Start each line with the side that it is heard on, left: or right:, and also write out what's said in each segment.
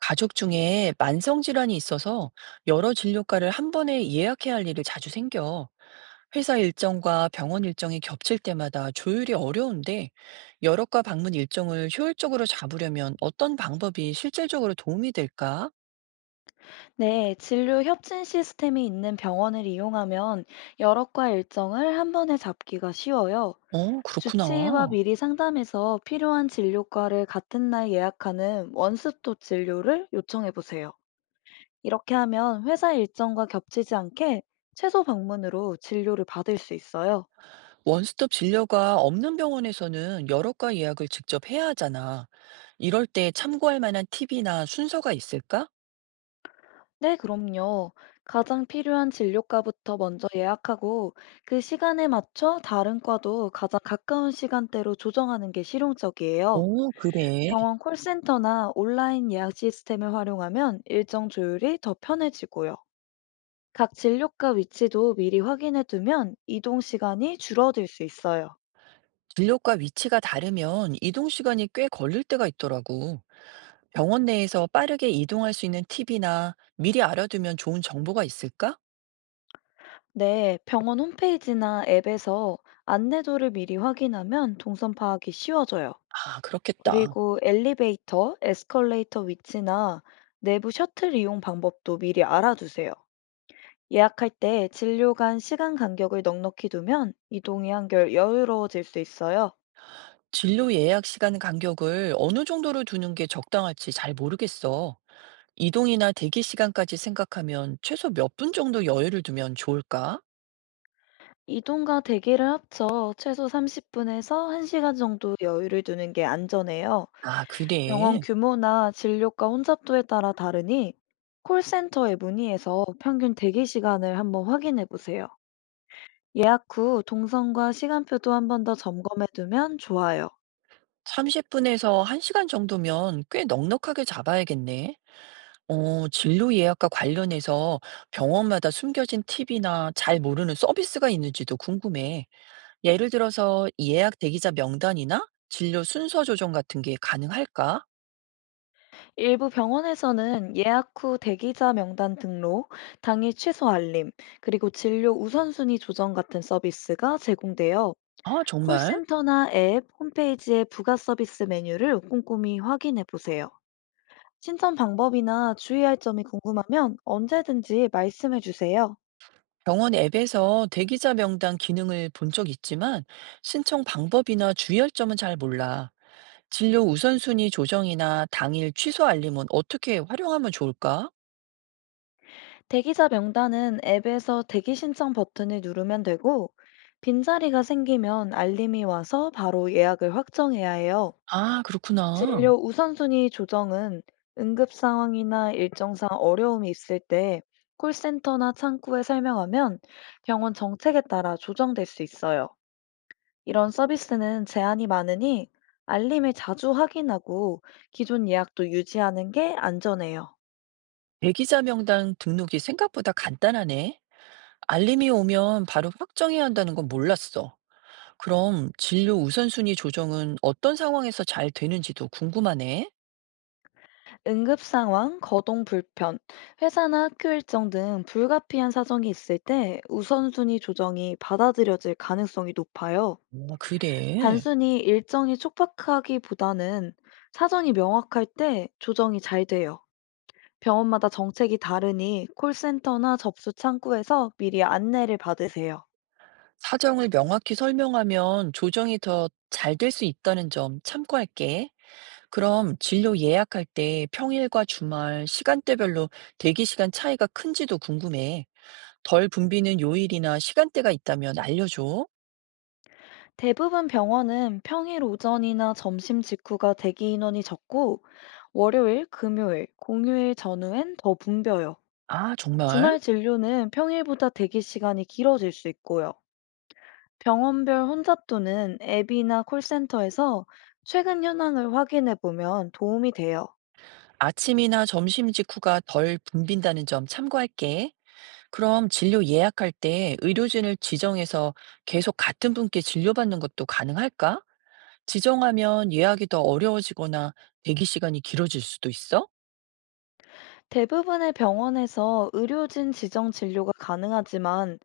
right: 가족 중에 만성질환이 있어서 여러 진료과를 한 번에 예약해야 할 일이 자주 생겨. 회사 일정과 병원 일정이 겹칠 때마다 조율이 어려운데, 여러 과 방문 일정을 효율적으로 잡으려면 어떤 방법이 실질적으로 도움이 될까?
left: 네, 진료 협진 시스템이 있는 병원을 이용하면 여러 과 일정을 한 번에 잡기가 쉬워요. 주치의와
right: 그렇구나.
left: 미리 상담해서 필요한 진료과를 같은 날 예약하는 원스톱 진료를 요청해 보세요. 이렇게 하면 회사 일정과 겹치지 않게 최소 방문으로 진료를 받을 수 있어요.
right: 원스톱 진료가 없는 병원에서는 여러 과 예약을 직접 해야 하잖아. 이럴 때 참고할 만한 팁이나 순서가 있을까?
left: 네, 그럼요. 가장 필요한 진료과부터 먼저 예약하고 그 시간에 맞춰 다른 과도 가장 가까운 시간대로 조정하는 게 실용적이에요.
right: 오, 그래.
left: 병원 콜센터나 온라인 예약 시스템을 활용하면 일정 조율이 더 편해지고요. 각 진료과 위치도 미리 확인해 두면 이동 시간이 줄어들 수 있어요.
right: 진료과 위치가 다르면 이동 시간이 꽤 걸릴 때가 있더라고. 병원 내에서 빠르게 이동할 수 있는 팁이나 미리 알아두면 좋은 정보가 있을까?
left: 네, 병원 홈페이지나 앱에서 안내도를 미리 확인하면 동선 파악이 쉬워져요.
right: 아, 그렇겠다.
left: 그리고 엘리베이터, 에스컬레이터 위치나 내부 셔틀 이용 방법도 미리 알아두세요. 예약할 때 진료 간 시간 간격을 넉넉히 두면 이동이 한결 여유로워질 수 있어요.
right: 진료 예약 시간 간격을 어느 정도로 두는 게 적당할지 잘 모르겠어. 이동이나 대기 시간까지 생각하면 최소 몇 분 정도 여유를 두면 좋을까?
left: 이동과 대기를 합쳐 최소 30분에서 1시간 정도 여유를 두는 게 안전해요.
right: 아,
left: 병원
right: 그래.
left: 규모나 진료과 혼잡도에 따라 다르니 콜센터에 문의해서 평균 대기 시간을 한번 확인해 보세요. 예약 후 동선과 시간표도 한번 더 점검해 두면 좋아요.
right: 30분에서 1시간 정도면 꽤 넉넉하게 잡아야겠네. 진료 예약과 관련해서 병원마다 숨겨진 팁이나 잘 모르는 서비스가 있는지도 궁금해. 예를 들어서 예약 대기자 명단이나 진료 순서 조정 같은 게 가능할까?
left: 일부 병원에서는 예약 후 대기자 명단 등록, 당일 취소 알림, 그리고 진료 우선순위 조정 같은 서비스가 제공돼요.
right: 아, 정말?
left: 콜센터나 앱, 홈페이지의 부가 서비스 메뉴를 꼼꼼히 확인해 보세요. 신청 방법이나 주의할 점이 궁금하면 언제든지 말씀해 주세요.
right: 병원 앱에서 대기자 명단 기능을 본 적 있지만 신청 방법이나 주의할 점은 잘 몰라. 진료 우선순위 조정이나 당일 취소 알림은 어떻게 활용하면 좋을까?
left: 대기자 명단은 앱에서 대기 신청 버튼을 누르면 되고, 빈자리가 생기면 알림이 와서 바로 예약을 확정해야 해요.
right: 아, 그렇구나.
left: 진료 우선순위 조정은 응급 상황이나 일정상 어려움이 있을 때 콜센터나 창구에 설명하면 병원 정책에 따라 조정될 수 있어요. 이런 서비스는 제한이 많으니 알림을 자주 확인하고 기존 예약도 유지하는 게 안전해요.
right: 대기자 명단 등록이 생각보다 간단하네. 알림이 오면 바로 확정해야 한다는 건 몰랐어. 그럼 진료 우선순위 조정은 어떤 상황에서 잘 되는지도 궁금하네.
left: 응급 상황, 거동 불편, 회사나 학교 일정 등 불가피한 사정이 있을 때 우선순위 조정이 받아들여질 가능성이 높아요.
right: 그래.
left: 단순히 일정이 촉박하기보다는 사정이 명확할 때 조정이 잘 돼요. 병원마다 정책이 다르니 콜센터나 접수 창구에서 미리 안내를 받으세요.
right: 사정을 명확히 설명하면 조정이 더 잘 될 수 있다는 점 참고할게. 그럼 진료 예약할 때 평일과 주말, 시간대별로 대기 시간 차이가 큰지도 궁금해. 덜 붐비는 요일이나 시간대가 있다면 알려줘.
left: 대부분 병원은 평일 오전이나 점심 직후가 대기 인원이 적고 월요일, 금요일, 공휴일 전후엔 더 붐벼요.
right: 아, 정말?
left: 주말 진료는 평일보다 대기 시간이 길어질 수 있고요. 병원별 혼잡도는 앱이나 콜센터에서 최근 현황을 확인해 보면 도움이 돼요.
right: 아침이나 점심 직후가 덜 붐빈다는 점 참고할게. 그럼 진료 예약할 때 의료진을 지정해서 계속 같은 분께 진료받는 것도 가능할까? 지정하면 예약이 더 어려워지거나 대기 시간이 길어질 수도 있어?
left: 대부분의 병원에서 의료진 지정 진료가 가능하지만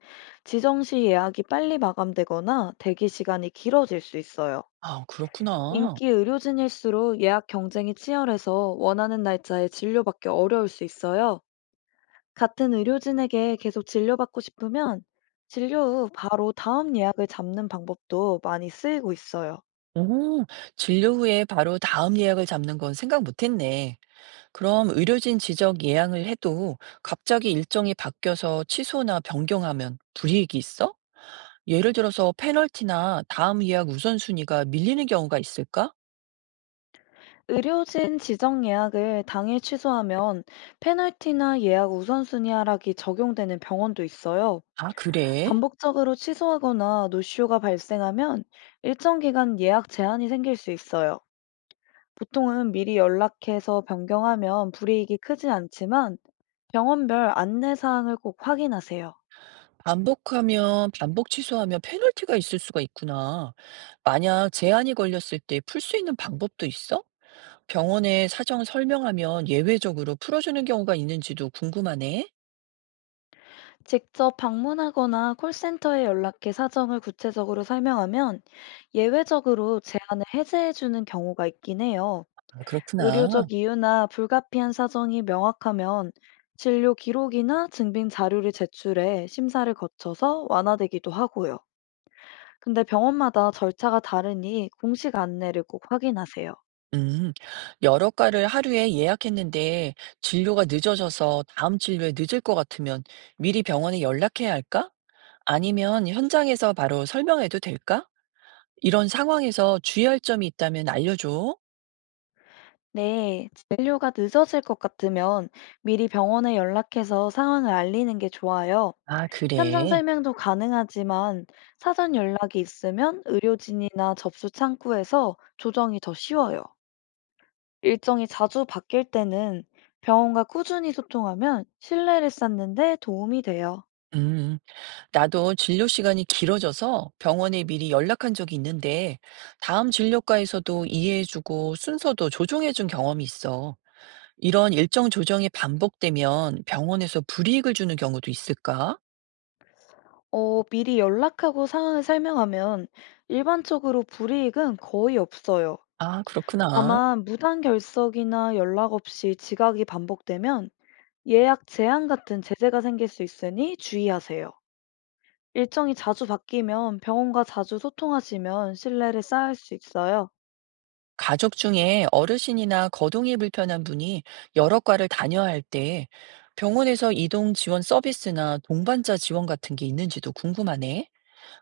left: 지정 시 예약이 빨리 마감되거나 대기 시간이 길어질 수 있어요.
right: 아, 그렇구나.
left: 인기 의료진일수록 예약 경쟁이 치열해서 원하는 날짜에 진료받기 어려울 수 있어요. 같은 의료진에게 계속 진료받고 싶으면 진료 후 바로 다음 예약을 잡는 방법도 많이 쓰이고 있어요.
right: 오, 진료 후에 바로 다음 예약을 잡는 건 생각 못했네. 그럼 의료진 지정 예약을 해도 갑자기 일정이 바뀌어서 취소나 변경하면 불이익이 있어? 예를 들어서 페널티나 다음 예약 우선순위가 밀리는 경우가 있을까?
left: 의료진 지정 예약을 당일 취소하면 페널티나 예약 우선순위 하락이 적용되는 병원도 있어요.
right: 아, 그래?
left: 반복적으로 취소하거나 노쇼가 발생하면 일정 기간 예약 제한이 생길 수 있어요. 보통은 미리 연락해서 변경하면 불이익이 크지 않지만 병원별 안내사항을 꼭 확인하세요.
right: 반복 취소하면 페널티가 있을 수가 있구나. 만약 제한이 걸렸을 때 풀 수 있는 방법도 있어? 병원에 사정을 설명하면 예외적으로 풀어주는 경우가 있는지도 궁금하네.
left: 직접 방문하거나 콜센터에 연락해 사정을 구체적으로 설명하면 예외적으로 제한을 해제해주는 경우가 있긴 해요.
right: 아, 그렇구나.
left: 의료적 이유나 불가피한 사정이 명확하면 진료 기록이나 증빙 자료를 제출해 심사를 거쳐서 완화되기도 하고요. 근데 병원마다 절차가 다르니 공식 안내를 꼭 확인하세요.
right: 음, 여러 과를 하루에 예약했는데 진료가 늦어져서 다음 진료에 늦을 것 같으면 미리 병원에 연락해야 할까? 아니면 현장에서 바로 설명해도 될까? 이런 상황에서 주의할 점이 있다면 알려줘.
left: 네, 진료가 늦어질 것 같으면 미리 병원에 연락해서 상황을 알리는 게 좋아요.
right: 아,
left: 현장
right: 그래.
left: 설명도 가능하지만 사전 연락이 있으면 의료진이나 접수 창구에서 조정이 더 쉬워요. 일정이 자주 바뀔 때는 병원과 꾸준히 소통하면 신뢰를 쌓는데 도움이 돼요.
right: 음. 나도 진료 시간이 길어져서 병원에 미리 연락한 적이 있는데, 다음 진료과에서도 이해해주고 순서도 조정해준 경험이 있어. 이런 일정 조정이 반복되면 병원에서 불이익을 주는 경우도 있을까?
left: 어, 미리 연락하고 상황을 설명하면 일반적으로 불이익은 거의 없어요.
right: 아, 그렇구나.
left: 다만 무단 결석이나 연락 없이 지각이 반복되면 예약 제한 같은 제재가 생길 수 있으니 주의하세요. 일정이 자주 바뀌면 병원과 자주 소통하시면 신뢰를 쌓을 수 있어요.
right: 가족 중에 어르신이나 거동이 불편한 분이 여러 과를 다녀야 할 때 병원에서 이동 지원 서비스나 동반자 지원 같은 게 있는지도 궁금하네.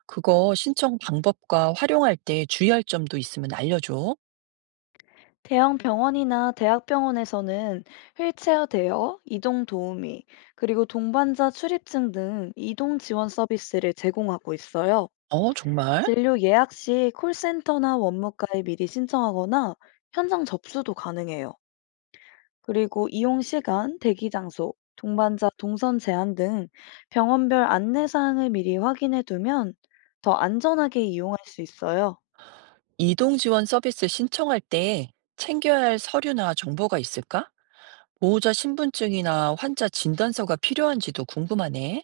right: 그거 신청 방법과 활용할 때 주의할 점도 있으면 알려줘.
left: 대형 병원이나 대학병원에서는 휠체어 대여, 이동 도우미, 그리고 동반자 출입증 등 이동 지원 서비스를 제공하고 있어요.
right: 어, 정말?
left: 진료 예약 시 콜센터나 원무과에 미리 신청하거나 현장 접수도 가능해요. 그리고 이용 시간, 대기 장소, 동반자 동선 제한 등 병원별 안내 사항을 미리 확인해 두면 더 안전하게 이용할 수 있어요.
right: 이동 지원 서비스 신청할 때 챙겨야 할 서류나 정보가 있을까? 보호자 신분증이나 환자 진단서가 필요한지도 궁금하네.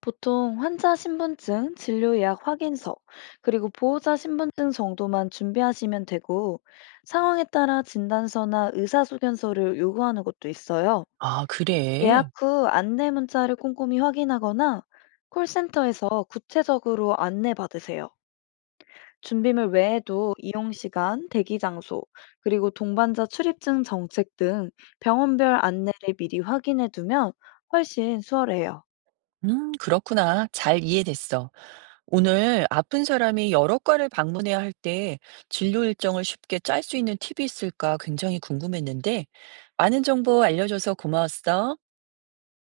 left: 보통 환자 신분증, 진료 예약 확인서, 그리고 보호자 신분증 정도만 준비하시면 되고 상황에 따라 진단서나 의사소견서를 요구하는 곳도 있어요.
right: 아, 그래.
left: 예약 후 안내 문자를 꼼꼼히 확인하거나 콜센터에서 구체적으로 안내 받으세요. 준비물 외에도 이용 시간, 대기 장소, 그리고 동반자 출입증 정책 등 병원별 안내를 미리 확인해 두면 훨씬 수월해요.
right: 그렇구나. 잘 이해됐어. 오늘 아픈 사람이 여러 과를 방문해야 할 때 진료 일정을 쉽게 짤 수 있는 팁이 있을까 굉장히 궁금했는데, 많은 정보 알려줘서 고마웠어.